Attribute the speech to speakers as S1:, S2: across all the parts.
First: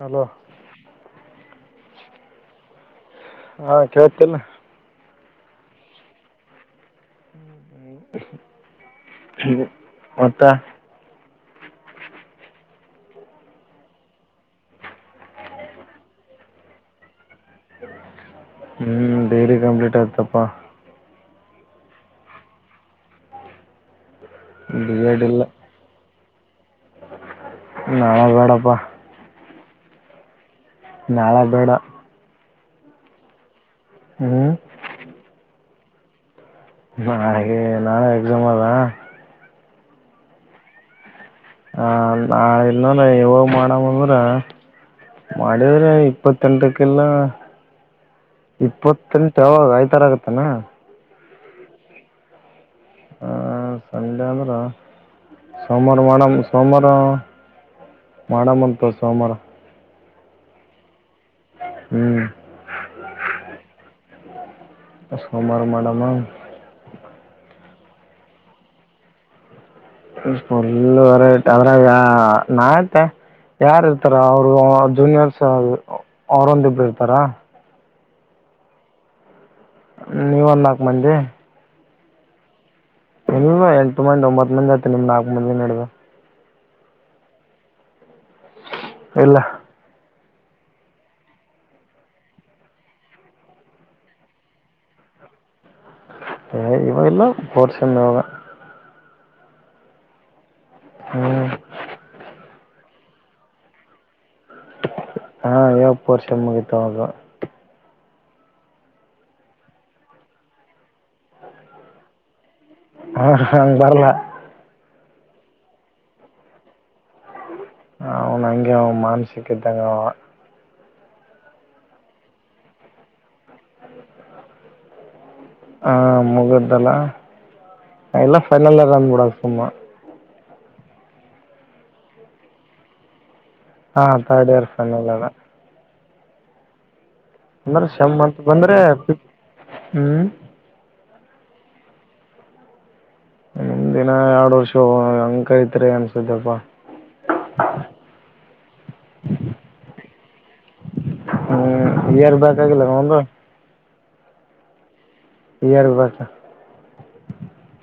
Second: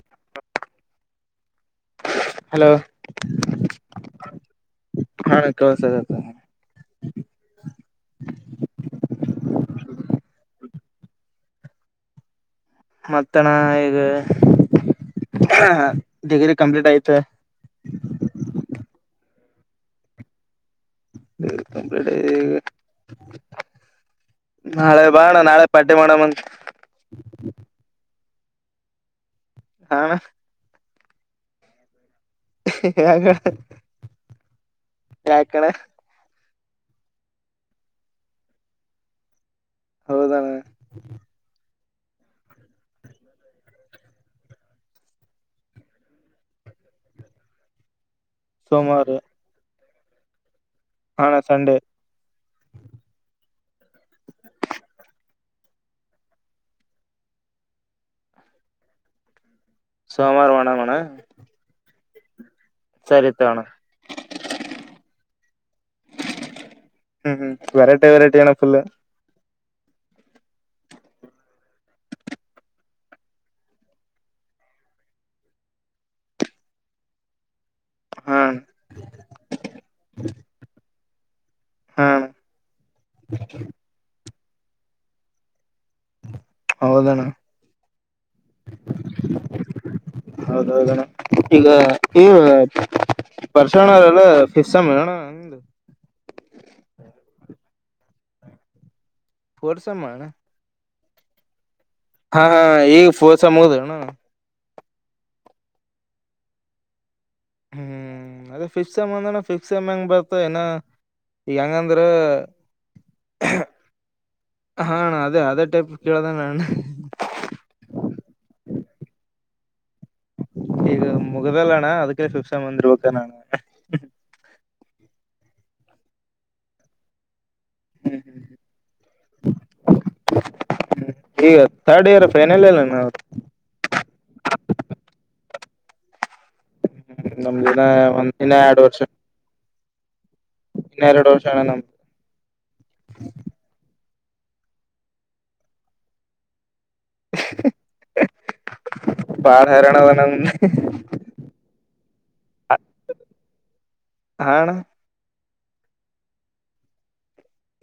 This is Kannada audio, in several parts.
S1: ಹಲೋ
S2: ಹಲೋ
S1: ಹಾ ಕೇಳ್ತೇನು?
S2: ಹಾ ಕೇಳ್ಸ್ತಾದೆ.
S1: ಮತ್ತು
S2: ಮತ್ತ ನಾ ಈಗ ಡಿಗ್ರಿ ಕಂಪ್ಲೀಟ್ ಆತೖ.
S1: ಹ್ಞೂ ಡಿಗ್ರಿ ಕಂಪ್ಲೀಟ್ ಆತಪ್ಪಾ.
S2: [unintelligible]
S1: ಬಿ
S2: ನಾಳೆ
S1: ಎಡ್
S2: ಬಾಣ
S1: ಇಲ್ಲ
S2: ನಾಳೆ ಪಾರ್ಟಿ ಮಾಡವಂತ.
S1: ನಾಳೆ ಬೇಡಪ್ಪಾ.
S2: ಹಾ ಣ
S1: ನಾಳೆ ಬೇಡ.
S2: ಯಾಕೆ
S1: ಹ್ಞೂ
S2: ಯಾಕಣ?
S1: ನಾಳ್ಗೆ ನಾಳೆ ಎಕ್ಸಾಮದಾ.
S2: ಹೌದಣ್ಣ
S1: ಹ ನಾಳೆ ಇಲ್ಲಂದ ಇವಾಗ ಮಾಡವ ಅಂದ್ರ ಮಾಡಿದ್ರೆ ಇಪ್ಪತ್ತೆಂಟಕ್ಕೆಲ್ಲ
S2: ಸೋಮವಾರ
S1: ಇಪ್ಪತ್ತೆಂಟು ಆಯ್ತ್ವಾರ ಆಗತ್ತನಾ?
S2: ಹ ಅಣ ಸಂಡೇ.
S1: ಆ ಸಂಡೆ ಅಂದ್ರೆ ಸೋಮಾರ್ ಮಾಡುಮ ಸೋಮಾರ ಮಾಡಮಂತು ತಗ್ ಸೋಮಾರ.
S2: ಸೋಮಾರ ಮಾಡಮಣ್ಣ.
S1: ಹ್ಮ್
S2: ಸರಿ ತೊಣ.
S1: ಸೋಮಾರ ಮಾಡಮ.
S2: ಹ್ಮ್ ಹ್ಮ್ ವೆರೈಟಿ ವೆರೈಟಿ ಅಣ್ಣ ಫುಲ್ಲು.
S1: [unintelligible] ಯಾರ್ ಇರ್ತಾರ ಅವರು ಜೂನಿಯರ್ಸ್ ಅವ್ರೊಂದ್ರಿಬ್ರ್ ಇರ್ತಾರ.
S2: ಹ್ಮ್
S1: ನೀವ ಒಂದ್ ನಾಕ್ ಮಂದಿ.
S2: ಹಾ ಅಣ.
S1: ನೀವ ಎಂಟು ಮಂದಿ ಒಂಬತ್ ಮಂದಿ ಆತಿ ನಿಮ್ ನಾಕು ಮಂದಿ ನಡ್ದ.
S2: ಹೌದಣ.
S1: ಇಲ್ಲ
S2: ಹೌದೌದಣ್ಣ ಈಗ ಈವ್ಗಾ. [unintelligible]
S1: ಹ ಇವಾಗಲ್ಲ ಬೋರ್ಷನ
S2: ಫೋರ್ತ್ ಸೆಮ್ ಅಣ.
S1: ಹ್ಮ್
S2: ಹಾ ಹಾ ಈಗ ಫೋರ್ತ್ ಸೆಮ್ ಮುಗದೇನು.
S1: ಹಾ ಈವಾಗ್ ಫೋರ್ ಸೆಮ್ ಮುಗಿತು ಹೌದು.
S2: ಹ್ಮ್ ಅದ ಫಿಫ್ತು ಸೆಮ್ ಅಂದ್ರ ಫಿಫ್ತು ಸೆಮ್ ಹೆಂಗ್ ಬರ್ತ ಏನ ಹೆಂಗಂದ್ರ.
S1: ಹ ಹಂಗ ಬರಲ್ಲ.
S2: ಹಾ ಅಣ್ಣ ಆದೇ ಅದೇ ಟೈಪ್ ಕೇಳ್ದೆ ನಾನು.
S1: ಅವನಂಗೆ ಅವ ಮಾನ್ಸಿಕ್ಕಿದಂಗವ.
S2: ಈಗ ಮುಗ್ದಲ್ಲ ಅಣ್ಣ ಅದಕ್ಕೆ ಟ್ಯೂಷನ್ ಬಂದಿರ್ಬಬೇಕಣ
S1: ಅ ಮುಗ್ದಲ್ಲ ಲ್ಲ ಫೈನಲ್ ಅದನ್ಬೂಡಾ ಸೋಮ್ಮ
S2: ಹ್ಮ ಈಗ ಥರ್ಡ್ ಇಯರ್ ಫೈನಲ್ ಎಲ್ಲ ನ ಅವರು
S1: ಹಾ ರ್ಡ್ ಇಯರ್ ಫೈನಲ್ ಅದ
S2: ನಮ್ದ
S1: ಅಂದ್ರ
S2: ಇನ್ನ
S1: ಶಮ
S2: ಒಂದ್
S1: ಅತ್
S2: ಇನ್ನ
S1: ಬಂದ್ರೆ
S2: ಎರಡು
S1: ಹ್ಮ್
S2: ಇನ್ನರಡು ವರ್ಷಣ ನಮ
S1: ಮುದಿನ ಎರಡ್ ವರ್ಷ ಅಂಕೈಐತ್ರಿ ಅನ್ಸುದಪ್ಪಾ
S2: ಬಾಳ ಹೇರ್ಯಣ ಅದ ಅಣ್ಣಾ ನಿಮ್ಮದು
S1: ಹ್ಮ್ ಕ್ಲಿಯರ್ ಬಾಕಾಗಿಲ್ಲ ನನ್
S2: ಹಾ ಅಣ್ಣಾ
S1: ಈ ಯಾರ [unintelligible] ಬಾಸ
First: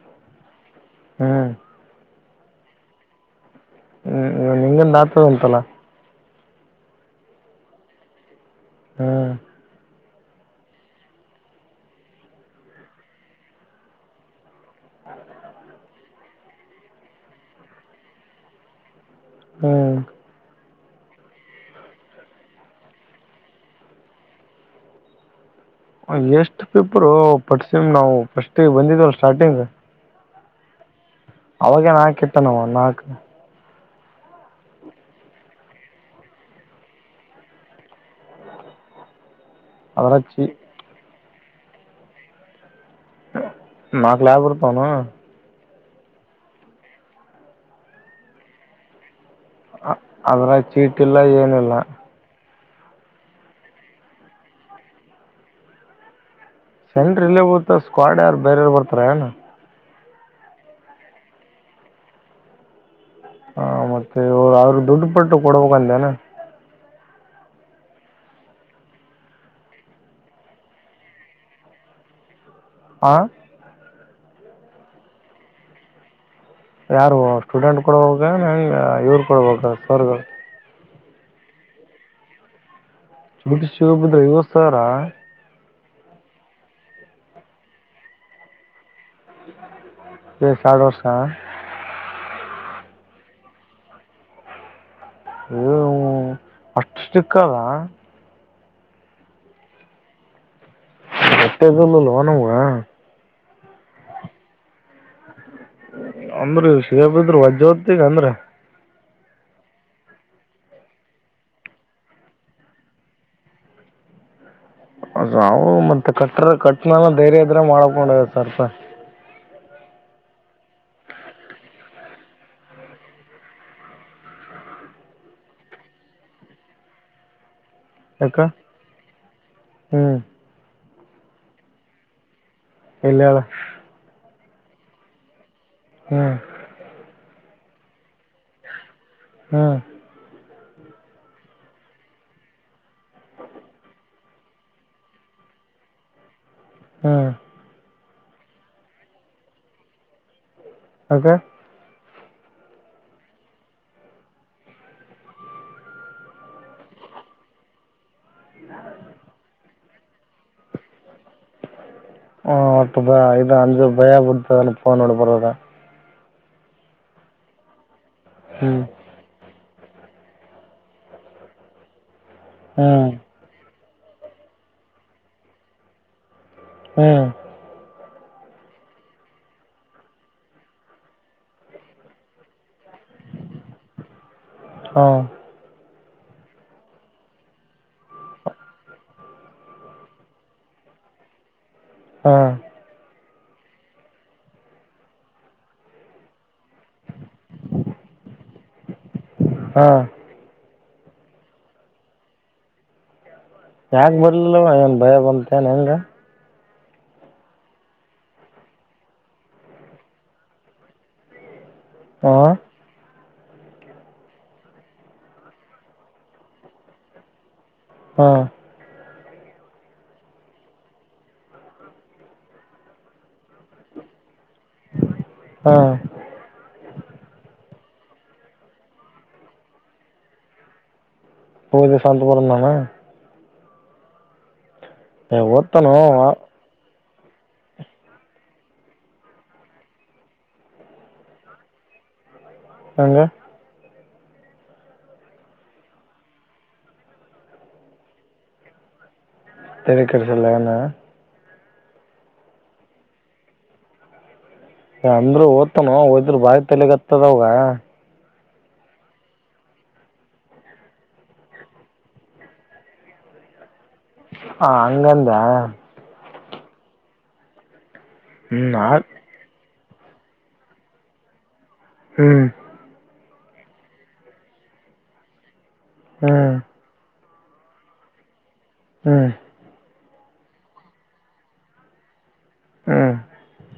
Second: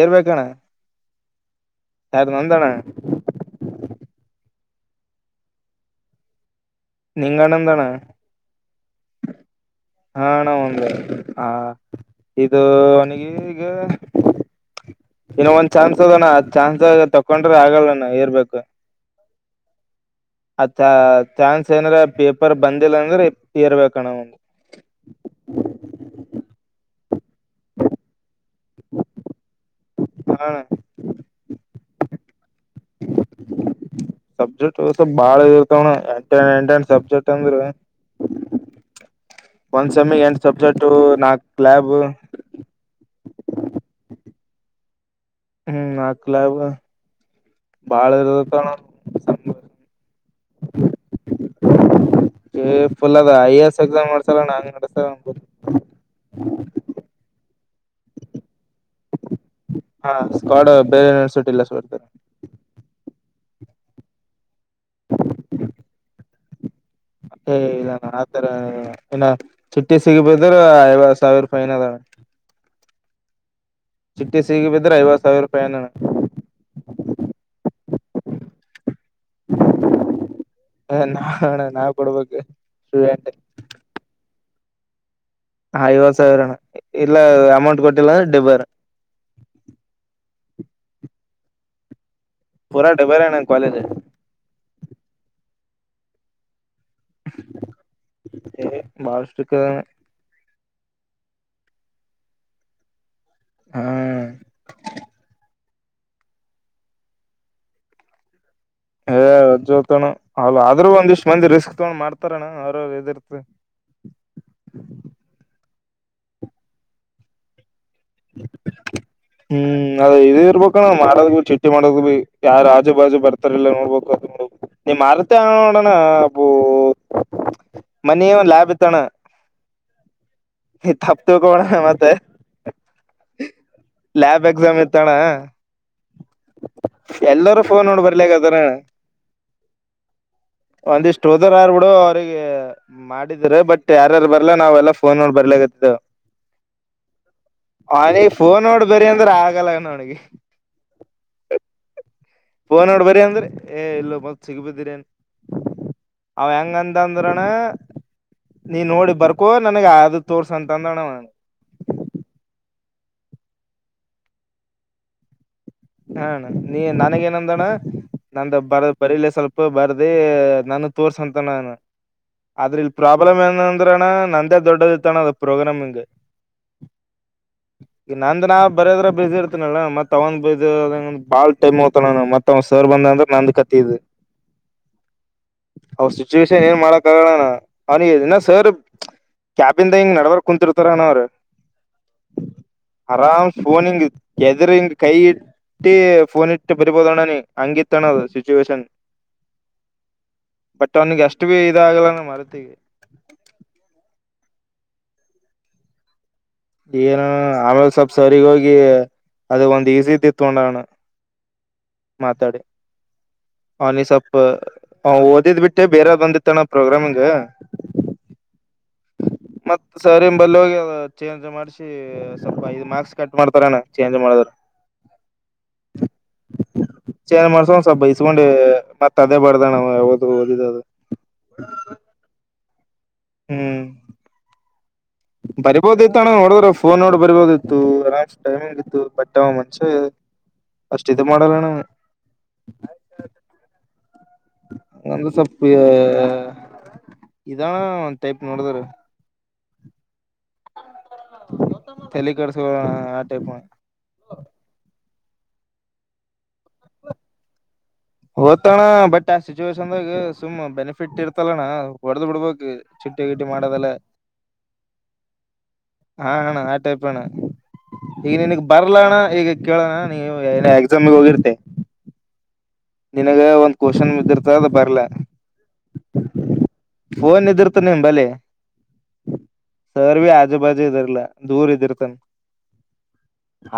S2: ಇರ್ಬೇಕಣ್ಣ
S1: ಹ್ಮ್
S2: ಸಾರ [unintelligible] ನಂತಾನ
S1: ಹ್ಮ್ ನಿಂಗಂದ ಆತದ ಉಂತಲ್ಲ
S2: ನಿಂಗಣ ಎಂದಣ
S1: ಹ್ಮ
S2: ಹಾ ನ ಒಂದ ಆ ಇದು ಅವನಿಗೆ ಈಗ ಇನ್ನು ಒಂದ್ ಚಾನ್ಸ್ ಅದಣ ಆ ಚಾನ್ಸ್ ತಕೊಂಡ್ರೆ ಆಗಲ್ಲಣ [unintelligible] ಏರ್ಬೇಕು
S1: ಹ್ಮ್
S2: ಅ ಚಾ ಚಾನ್ಸ್ ಏನ್ರ ಪೇಪರ್ ಬಂದಿಲ್ಲ ಅಂದ್ರೆ [unintelligible] ಇರ್ಬೇಕಣ ಒಂದು [inaudible]
S1: ಎಷ್ಟ್ ಪೇಪರು ಪಟ್ಸೀಮ ನಾವು ಫಸ್ಟ್ಗೆ ಬಂದಿದವಲ್ ಸ್ಟಾರ್ಟಿಂಗ್
S2: ಹ ಅಣ್ಣಾ
S1: ಅವಾಗ ನಾಕ ಇತ್ತ ನಮ್ಮ ನಾಲ್ಕು
S2: ಸಬ್ಜೆಕ್ಟ್ಸ ಬಾಳ ಇರ್ತವಣ ಎಂಟ [unintelligible] ಎಂಟ ಎ [unintelligible] ಸಬ್ಜೆಕ್ಟ್ ಅಂದ್ರ ಒಂದು
S1: ಅದ್ರ
S2: ಸೆಮಿಗೆ ಎಂಟು
S1: ಚಿ
S2: ಸಬ್ಜೆಕ್ಟ್ ನಾಲ್ಕು ಲ್ಯಾಬ್
S1: ನಾಕ ಲ್ಯಾಬ್ ಇರತಾವತಾನ
S2: ಹ್ಮ್ ನಾಕ ಲ್ಯಾಬ್ ಬಾಳ ಇರದಕಣ್ಣ
S1: ಅದ್ರಗ್ ಚೀಟ ಇಲ್ಲ ಏನಿಲ್ಲ
S2: ಫುಲ್ ಅದ ಐ ಎ ಎಸ್ ಎಕ್ಸಾಮ್ ಮಾಡಸಲ್ಲ ನಾ ನಡೆಸ ಅಬ
S1: ಸೆಂಟ್ರ ಇಲ್ಲೇತ ಸ್ಕ್ವಾಡ್ ಯಾರು ಬೇರ ಯಾರ ಬರ್ತಾರ ಏನ
S2: ಹಾ ಸ್ [unintelligible] ಕಾಡ ಬೇರೆನ್ಸಟ್ಟಿಲ್ಲ [unintelligible] ಸಡ್ತಾರೆ
S1: ಹಾ ಮತ್ತೆ ಅವರು ಆದ್ರರು ದುಡ್ಡು ಪಟ್ಟು ಕೊಡ್ಬೇಕಂದನಾ
S2: ಏ ಇಲ್ಲ ಆತರ ಇನ್ನು ಚುಟ್ಟಿ ಸಿಗಬದ್ರ ಐವತ್ತು ಸಾವಿರೂಪೈನ ಅದಾವಣ್ಣ [inaudible]
S1: ಆ
S2: ಚಿಟ್ಟಿ ಸಿಗ ಬಿದ್ರೆ ಐವತ್ತು ಸಾವಿರ ರೂಪಾಯಿ ಫೈನ್ ಅಣ್ಣ
S1: ಯಾರು ಸ್ಟೂಡೆಂಟ್ ಕೊಡ ಹ ಇವ್ರು ಕೊಡಬ ಸರ್ಗಳು
S2: ಹ ನಾಣ್ಣ ನಾವ ಕೊಡ್ಬೇಕ
S1: [unintelligible] ಸಿಕ್ಕಿಬಿದ್ರೆ ಐವತ್ತು ಸಾವ್ರ
S2: ಐವತ್ ಸಾವಿರಣ ಇಲ್ಲ ಅಮೌಂಟ್ ಕೊಟ್ಟಿಲ್ಲ ಅಂದ್ರೆ ಡಿಬ್ಬರ
S1: [unintelligible] ಎ [unintelligible] ಸಾಡು ವರ್ಷ
S2: ಪೂರ ಡಿಬರಣ ಕಾಲೇಜ್
S1: ಅಯ್ಯೋ [unintelligible] ಅಷ್ಟ ಸ್ಟ್ರಿಕ್ಕದಾ
S2: ಬಹಳಸ್ಟಿಕದಣ್ಣ
S1: ಗೊತ್ತಿದ್ದಲೊ ನಮಗೆ
S2: ಹ್ಮ್
S1: ಅಂದ್ರ ಸೇಗೆಬಿದ್ರ ವಜ್ಜ ಹೊತ್ತಗ ಅಂದ್ರ
S2: ಹಾ ಜ್ೋತಣ ಅ ಆದ್ರೂ ಒಂದಿಷ್ಟ್ ಮಂದಿ ರಿಸ್ಕ್ ತಗೊಂಡ್ ಮಾಡ್ತಾರಣ್ಣ ಅವ್ರಿರ್ತ
S1: ನಾವು ಮತ್ತೆ ಕಟ್ರ ಕಟ್ನ ಧೈರ್ಯದ್ರ ಮಾಡಕೊಂಡದ ಸರ್ಸ
S2: ಹ್ಮ್ ಅದ ಇದು ಇರ್ಬೇಕಣ ಮಾಡೋದ್ ಭ ಚಿಟ್ಟಿ ಮಾಡದ್ ಭೀ ಯಾರ ರಾಜು ಬಾಜು ಬರ್ತಾರಲ್ಲಾ ನೋಡ್ಬಬೇಕ ನಿಮ್ಮ್ ಮರತ ನೋಡೋಣ ಅಬ ಮನ
S1: ಯಾಕ
S2: ಒಂದ ಲಯಾಬ್ ಇತ್ತಣ್ಣ
S1: ಹ್ಮ್
S2: ಈ ತಪ್ ತಕೋಣ ಮತ್ತೆ
S1: ಇಲ್ಲಳ
S2: ಆಬ್ ಎಕ್ಸಾಮ್ ಎತ್ತಣ
S1: ಹ್ಮ್
S2: ಫೋನ್ ನೋಡ್ ಬರ್ಲಿಕ್ಕದಾರ
S1: ಹ್ಮ್
S2: ಒಂದಿಷ್ಟ್ ಹೋದರ್ ಯಾರ್ ಬಿಡು ಅವ್ರಿಗೆ ಮಾಡಿದ್ರ ಬಟ್ ಯಾರ್ಯಾರು ಬರ್ಲಾ ನಾವ್ೆಲ್ಲ ಫೋನ್ ನೋಡ್ಬ ಬರ್ಲಾಗತ್ತದು
S1: ಹ್ಮ್
S2: ಅವನ ಫೋನ್ ನೋಡ್ ಬರರಿ ಅಂದ್ರೆ ಆಗಲ್ಲ ನೋಡಿಗೆ
S1: ಕೆ
S2: ಫೋನ್ ನೋಡ್ ಬರಿ ಅಂದ್ರೆ ಏ ಇಲ್ಲ ಮತ್ ಸಿಗಬಿದ್ದಿರಿ ಏನ್ ಅವ ಹೆಂಗಂತ ಅಂದ್ರನ ನೀ ನೋಡಿ ಬರ್ಕೊ ನನ್ಗ ಅ ತೋರ್ಸ ಅಂತ ಅಂದಣ ನನ
S1: ಹ ಅಪ್ಪದಾ ಇದ ಅಂಜು ಭಯಾ ಕೊತ ನೋಡ ಪರದ
S2: ಹ್ಣ ನೀ ನನಗೇಏನಂದೋಣ್ಣ ನಂದ
S1: ಹ್ಮ್
S2: ಬರ ಬರಿೀಲಿ ಸ್ವಲ್ಪ ಬರ್ದಿ ನಾನ ತೋರ್ಸಂತ ನು ಆದ್ರ ಇಲ್
S1: ಹ್ಮ್
S2: ಪ್ರಾಬ್ಲಮ್ ಏನ ನಂದೇ ದೊಡ್ಡದ ತಾನ ಅ ಪರೋಗ್ರಾಮಗೆ
S1: ಹ್ಮ್
S2: ಈ ನಂದ ನಾ ಬರ್ಯದ್ರ ಬಜಿ ಇರ್ತನಲ್ಲಾ ಮತ್ ಅವಂದ ಬಜಿದಂಗ ಬಾಳ್ ಟೈಮ್ ಹಗತ ನಾನ ಮತ್ ಸೋರ್ ಬಂದ ಅಂತ ನಂದು ಕತ್ತಿದ
S1: ಹಾಂ
S2: ಅವ್ರ ಸಿಚುವೇಶನ್ ಏನ್ ಮಾಡಕ ಆಗೋಣ ಅವನಿಗೆನ್ನ ಸರ್ ಕ್ಯಾಬಂದ ಹಿಂಗ್ ನಡವರ್ ಕುಂತಿರ್ತಾರನ ಅವ್ರರು
S1: ಹಾಂ
S2: ಆರಾಮ್ ಫೋನಿಂಗ ಗದರಿಂಗ್ ಕೈ ೀ ಫೋನ್ ಇಟ್ಟು ಬರಿಬೋದೋಣಿ ಹಂಗಿತ್ತಣ ಸಿಚುುವೇೇಶನ್
S1: ಹಾ
S2: ಬಟ್ ಅವನಿಗೆ ಅಷ್ಟ ಭೀ ಇದಾಗಲ್ಲಾನ ಮರ್ತೀವಿ
S1: ಯಾಕ ಬರ್ಲಿಲ್ಲವ ಏನ್ ಭಯ ಬಂತ ಏನ್ ಹೆಂಗ
S2: ಏನ ಆಮೇಾಗ ಸ್ವಲ್ಪ್ ಸರಿಗ ಹೋಗಿ ಅದ ಒಂದ್ ಈಸಿ ಇದ ಇತ್ಕೊಂಡಣ್ಣ
S1: ಹಾಂ
S2: ಮಾತಾಡ ಹ ನೀಿಸಪ್ ಓದಿದ್ ಬಿಟ್ಟೆ ಬೇರೆ ಬಂದಿತ್ತಣ್ಣ ಪ್ರೋಗ್ರಾಮಿಂಗ
S1: ಹಾ
S2: ಹ ಮತ್ತತ್ ಸರಿ ಬಲ್ ಹೋಗಿ ಚೇಂಜ್ ಮಾಡ್ಸಿ ಸ್ವಲ್ಪ ಐದು್ ಮಾರ್ಕ್ಸ್ ಕಟ್ ಮಾಡ್ತಾರನ ಚೇಂಜ್ ಮಾಡಿದ್ರ
S1: ಹಾಂ
S2: ಚಾರ ಮಾಡರ್ಸ ಸ ಬೈಸ್ಕೊಂಡೆ ಮತ್ ಅದೇ ಬರ್ದನ್ ನವು ಯಾವದು ಓದಿದ ಅದು
S1: ಹದ ಶಾಂತಪರಣ
S2: ಹ್ಮ್
S1: ಏ ಓದ್ತಾನೋ
S2: ಬರಬೋದ ಐತಣ ನೋಡುದ್ರ ಫೋನ್ ನೋಡ ಬರ್ಬೋದಿತ್ತು ಆರಾಮ್ ಟೈಮಿಂಗ್ ಇತ್ತು ಬಟ್ಟ ಅವ ಮಂಷೆ ಸ್ಟ್ ಇದು ಮಾಡೋಡಲಣ
S1: ಹಗೆ
S2: ದ ಸಪ್ಪ ಇದಾನ ಒ ಟೈಪ್ ನೋಡದರು
S1: ತರಿಕಡೆಸಲ್ಲಣ
S2: ತಲ್ಲಿ ಕಡಸುಣ ಆ ಟೈಪ್
S1: ಅಂದ್ರು ಓದ್ತಾನ ನೊ ಓದಿದ್ರಾ ಬಾರಿ ತಲೆಗ್ ಆತದ ಅವಾಗ
S2: ಓದ್ತಣ್ಣ ಬಟ್ ಆ ಸಿಚುವೇೇಶನ್ದಾಗ ಸುಮ್ ಬೆನಿಫಿಟ್ ಇರ್ತಲ್ಲಣ್ಣ ಹೊಡೆದ್ ಬಿಡ್ಬಕ್ ಚುಟ್ಟಿ ಸಿಇಟಿ ಮಾಡೋದಲ್ಲ
S1: ಹಾ- ಹಂಗಂತ
S2: ಹಾ- ಅಣ್ಣ ಆ ಟೈಪ್ ಅಣ್ಣ ಈಗ ನಿನಗ್
S1: ಹ್ಞೂ
S2: ಬರ್ಲ
S1: ಆಯ್ತು
S2: ಅಣ್ಣ ಈಗ ಕೇಳೋಣ ನೀವು ಏನ ಎಕ್ಸಾಮಿಗೆ ಹೋಗಿರ್ತೆ.
S1: ಹ್ಮ್
S2: ನಿನಗ ಒಂದ್ ಕ್ವಶನ್ ಬಿದಿರ್ತ ಅದ ಬರ್ಲ.
S1: ಹ್ಮ್
S2: ಫೋನ್ ಇದಿರ್ತ ನಿಮ ಬಲಿ.
S1: ಹ್ಮ್
S2: ಸರ್- ಭ-ಆಜು ಬಾಜು ಇದರ್ಲಾ ದೂರ್ ಇದಿರ್ತನ್.
S1: ಹ್ಞೂ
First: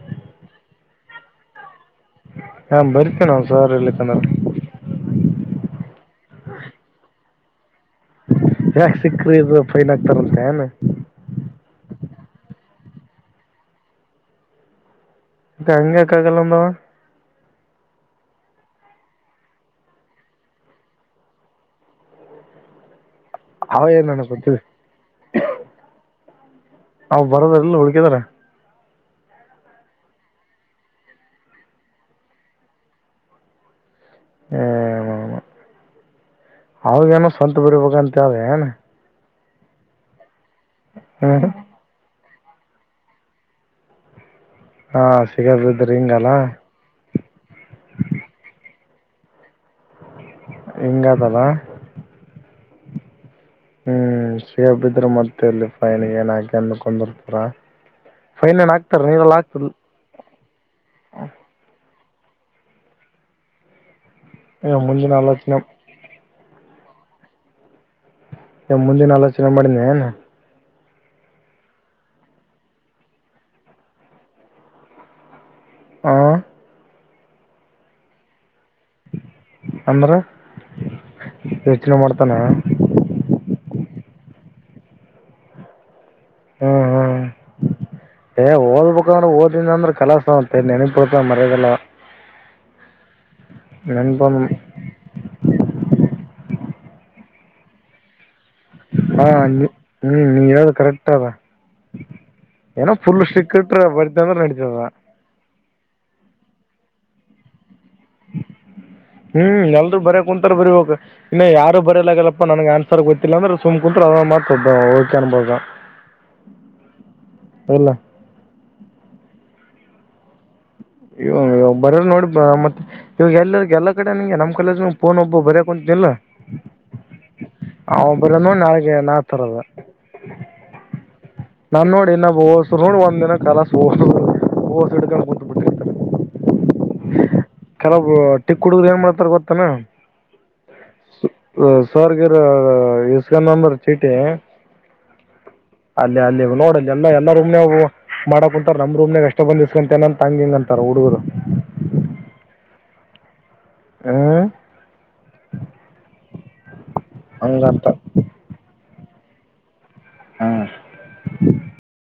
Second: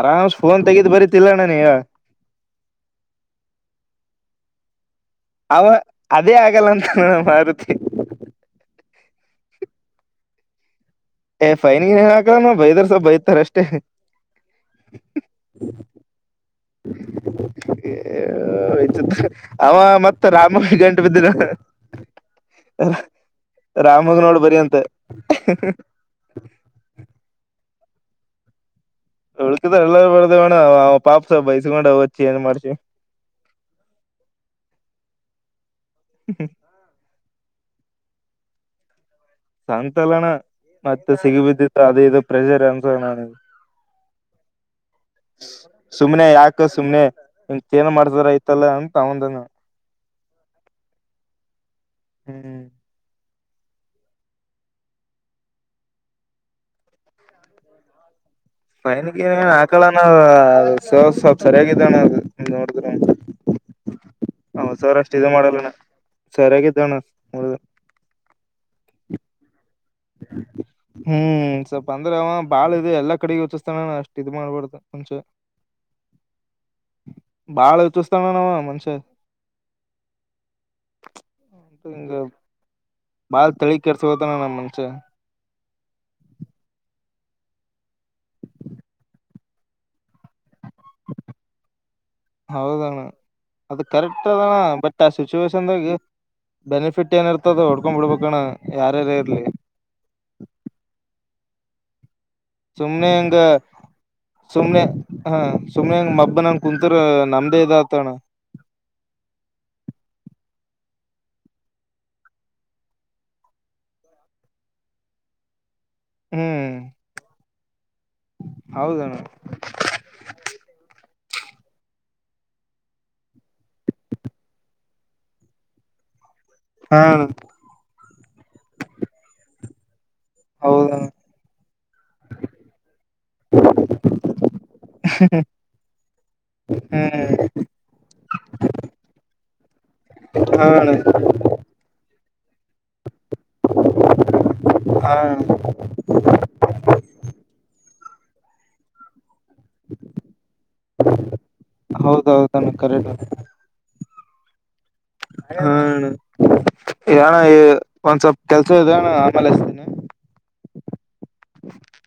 S2: ಆರಾಮ್ಸ ಫೋನ್ ತೆಗದ್ ಬರಿತಿಲ್ಲಣನ ಈಗ.
S1: ಹಾ- ಬರಿತೇ ನಾ ಸಾರ್ ಎಲ್ಲಿ ತಂದ್ರ.
S2: ಅವ ಅದೇ ಆಗಲ್ಲ ಅಂತ ನಾನ ಮಾರುತಿ.
S1: ಯಾಕ ಸಿಕ್ಕ್ರ- ಇ- ಫೈನ್ ಆಗ್ತಾರಂತೆ ಏನ್.
S2: ಏ -ಫೈನ್ನ್ ಏನ್ ಹಾಕದಮ್ಮ ಬೈದರ್ ಸ್ವ ಬೈತಾರೆ ಅಷ್ಟೇ.
S1: ಇತ್ತ ಅಂಗಕ್ಕಾಗಲ್ಲಂದಾವ.
S2: ಏ -ಇತ ಅವ ಮತ್ತ ರಾಮ ಗಂಟು ಬಿದ್ದಿನ.
S1: ಅವ ಏನು
S2: ರಾಮಗ
S1: ನನಗೆ
S2: ನೋಡು ಬರಿ
S1: ಗೊತ್ತಿದೆ
S2: ಅಂತೆ.
S1: ಅವು ಬರದಿಲ್ಎಲ್ಲ ಹುಳ್ಕಿದ [unintelligible]
S2: ಉಳ್ಕಿದ ಎಲ್ಲಾರ ಬರ್ದಿವಣ್ಣ ಅವ ಪಾಪಸ ಬೈಸ್ಕೊಂಡಚ್ಚಿ ಏನ್ ಮಾಡ್ಸಿ. ಹ [inaudible]
S1: ಹ
S2: ಹ್ಮ- ಹ್ಮ್
S1: ಅವಾಗೆನೋ ಸ್ವಂತ ಬರ್ಬೇಕ ಅಂತೆ ಏನ್.
S2: ಸಂತಲನ ಮತ್ತೆ ಸಿಗಿ
S1: ಹ್ಞೂ
S2: ಬಿದ್ದಿದ್ದ ಅದೇ ಇ- ಪ್ರೆಜರ್ ಅನುಸ ನದು.
S1: ಹಾ ಸಿಗರ್ ಬಿದ್ರ
S2: ಸುಮ್ನೆ
S1: ಹಿಂಗಲ್ಲ
S2: ಯಾಕ ಸುಮ್ನೆ ಇಂತ ಏನ್ ಮಾಡ್ತಾರಯತಲ್ಲ ಅ- ತೌಂದನ.
S1: ಇಂಗಾದಲ್ಲ.
S2: ಹ್ಮ್
S1: ಹ್ಮ್ -ಸೇಬಿದ್ರೆ ಮತ್ತೆ ಇಲ್ಲಿ ಫೈನ್ ಗಿನ್ ಅಂದಕಂದಿರ್ತರ.
S2: ಪೈನಿ ಗಿನ್ ಆಕಳ ನ ಸ್ವಲ್ಪ್ ಸರಿಯಾಗಿದ್ದಣ್ಣದು. ಮಾಡ ಸರ್ [unintelligible]
S1: ಮುಂದಿನ
S2: ಅಷ್ಟು ಇದ
S1: ಆಲೋಚನೆ
S2: ಮಾಡಲ್ಲಣ ಸರಯಾಗಿ ಎತ್ತಣ್ಣ ಅವ್
S1: ಮುಂದಿನ ಆಲೋಚನೆ ಮಾಡಿದ್ನಾ.
S2: ಹ್ಮ್ -ಸ್ವಲ್ಪ ಅಂದ್ರೆ ಅವ ಬಾಳ- ಇ ಎಲ್ಲಾ ಕಡೆಗ ಹಚ್ಸ್ತಾನ ಅಷ್ಟ್ ಇದ್ ಮಾಡ್ಬಾರಡ್ದ ಮುಂಚೆ.
S1: ಹ
S2: ಬಾಳ ವಿಚ್ಚಿಸ್ತಣ್ಣ ನಾವ ಮನ್ಷ.
S1: ಅಂದ್ರ ಯೋಚನೆ ಮಾಡ್ತಾನೆ.
S2: ಯು- ತಳ ಕರೆಸ- ನಾ ಮುಂಚೆ.
S1: ಹ್ಮ್- ಹ್ಮ್
S2: [inaudible]
S1: ಏ- ಓದ್ಬೇಕಂದ್ರೆ ಓದಿಂದ ಅಂದ್ರ ಕಲಸತ್ ನೆನಪ ಬಿಡ್ತ ಮರ್ಯದೆಲ್ಲ.
S2: ಹೌದಣ್ಣ ಅದು ಕರೆಕ್ಟ್ ಅದಣ್ಣ ಬಟ್- ಆ- ಸಿಚುವೇಶನ್ದಾಗ. ಬೆನಿಫಿಟ್ ಏನಿರ್ತದ ಹೊಡ್ಕೊಂಡ್ ಬಿಡ್ಬೇಕಣ್ಣ. ಯಾರ್ಯಾರ ಇರ್ಲಿ
S1: ಹಾ- ನೀ- ನೀ ಯಾವ್ದ ಕರೆಕ್ದಾ. ಏನೋ
S2: ಸುಮ್ನೆ
S1: ಫುಲ್
S2: ಹಂಗ
S1: ಸ್ಟ್ರಿಕ್ಟ್ ಬರ್ತ ಅಂದ್ರೆ ನಡತದ.
S2: ಸುಮ್ಮನೆಂಗೆ ಮಬ್ಬ ನಂಗೆ ಕುಂತರು ನಮ್ದೇ ಇದ. ಆತಣ
S1: ಹ್ಮ್ -ಎಲ್ ಬರ ಕುಂತಾರ ಬರಿಬೇಕ. ಇನ್ನು ಯಾರು ಬರಯಲಾಗಲ್ಲಪ್ಪಾ ನನ್ಗೆ ಆನ್ಸರ್ ಗೊತ್ತಿಲ್ಲಂದ್ರೆ ಸುಮ್ ಕುಂತ್ರು ಅದ ಮಾತೊಡ್ ಓಕೆ ಅನ್ಬೂದು.
S2: ಹ್ಮ್
S1: ಇಲ್ಲ
S2: ಹೌದಣ
S1: ಇವ ಇವಾಗ ಬರೋ ನೋಡಿ ಮತ್ತತ್ ಇವಾಗ ಎಲ್ಲ ಎಲ್ಲಾ ಕಡೆ ನಂಗೆ ನಮ್ ಕಲಜ ಪೋನ್ ಒಬ್ಬ ಬರಯಕ್ ಕುಂತನಲ್.
S2: ಹಾ
S1: ಅವಬರ ನಾಳೆಗೆ ನಾ ತರದ.
S2: ಹೌದಣ
S1: ನಾನ್ ನೋಡಿ ಇನ್ನ ಹೋಸ ನೋ ಒಂದ ದಿನ ಕಲ ಹ [unintelligible] ಹಡ್ಕೊಂಡು ಕುತ್ಬಿಟ್ಟು.
S2: ಹ್ಮ್
S1: ಕೆಲವಬ್ರ್ ಟಕ್ ಹುಡುಗ್ರ ಏನ್ ಮಾಡತಾರ ಗೊತ್ತಾನ
S2: ಹಾ ಅಣ್ಣ
S1: ಸಗ ಇಸ್ಗಾ ನಂಬರ್ ಚೀಟಿ
S2: ಹಾ
S1: ಅಲ್ಲ ಅಲ್ಲಿ ನೋಡಲ್ಲಿ ಎಲ್ಲ ಎಲ್ಲಾರೂಮ್ ನವು ಮಾಡಕ್ ಕುಂತಾರ ನಮ್ ರೂಮ್ನಾಗ ಅಷ್ಟ ಬಂದಸ್ಕೊಂತ ನ ತಂಗ ಹಿಂಗ ಅಂತಾರ ಹುಡುಗರು.
S2: ನಮ್ ಕಬೇಕ.
S1: ಹ್ಮ
S2: ಹ್ಮ್ ಣ ಯನ
S1: ಹಂಗಂತ
S2: ಒಂದ್ ಸ್ವಲ್ಪ ಕೆಲ್ಸ ಇದೆ. ಹಾ ಆಮಲಿಸ್ತೀನ.
S1: ಹಾ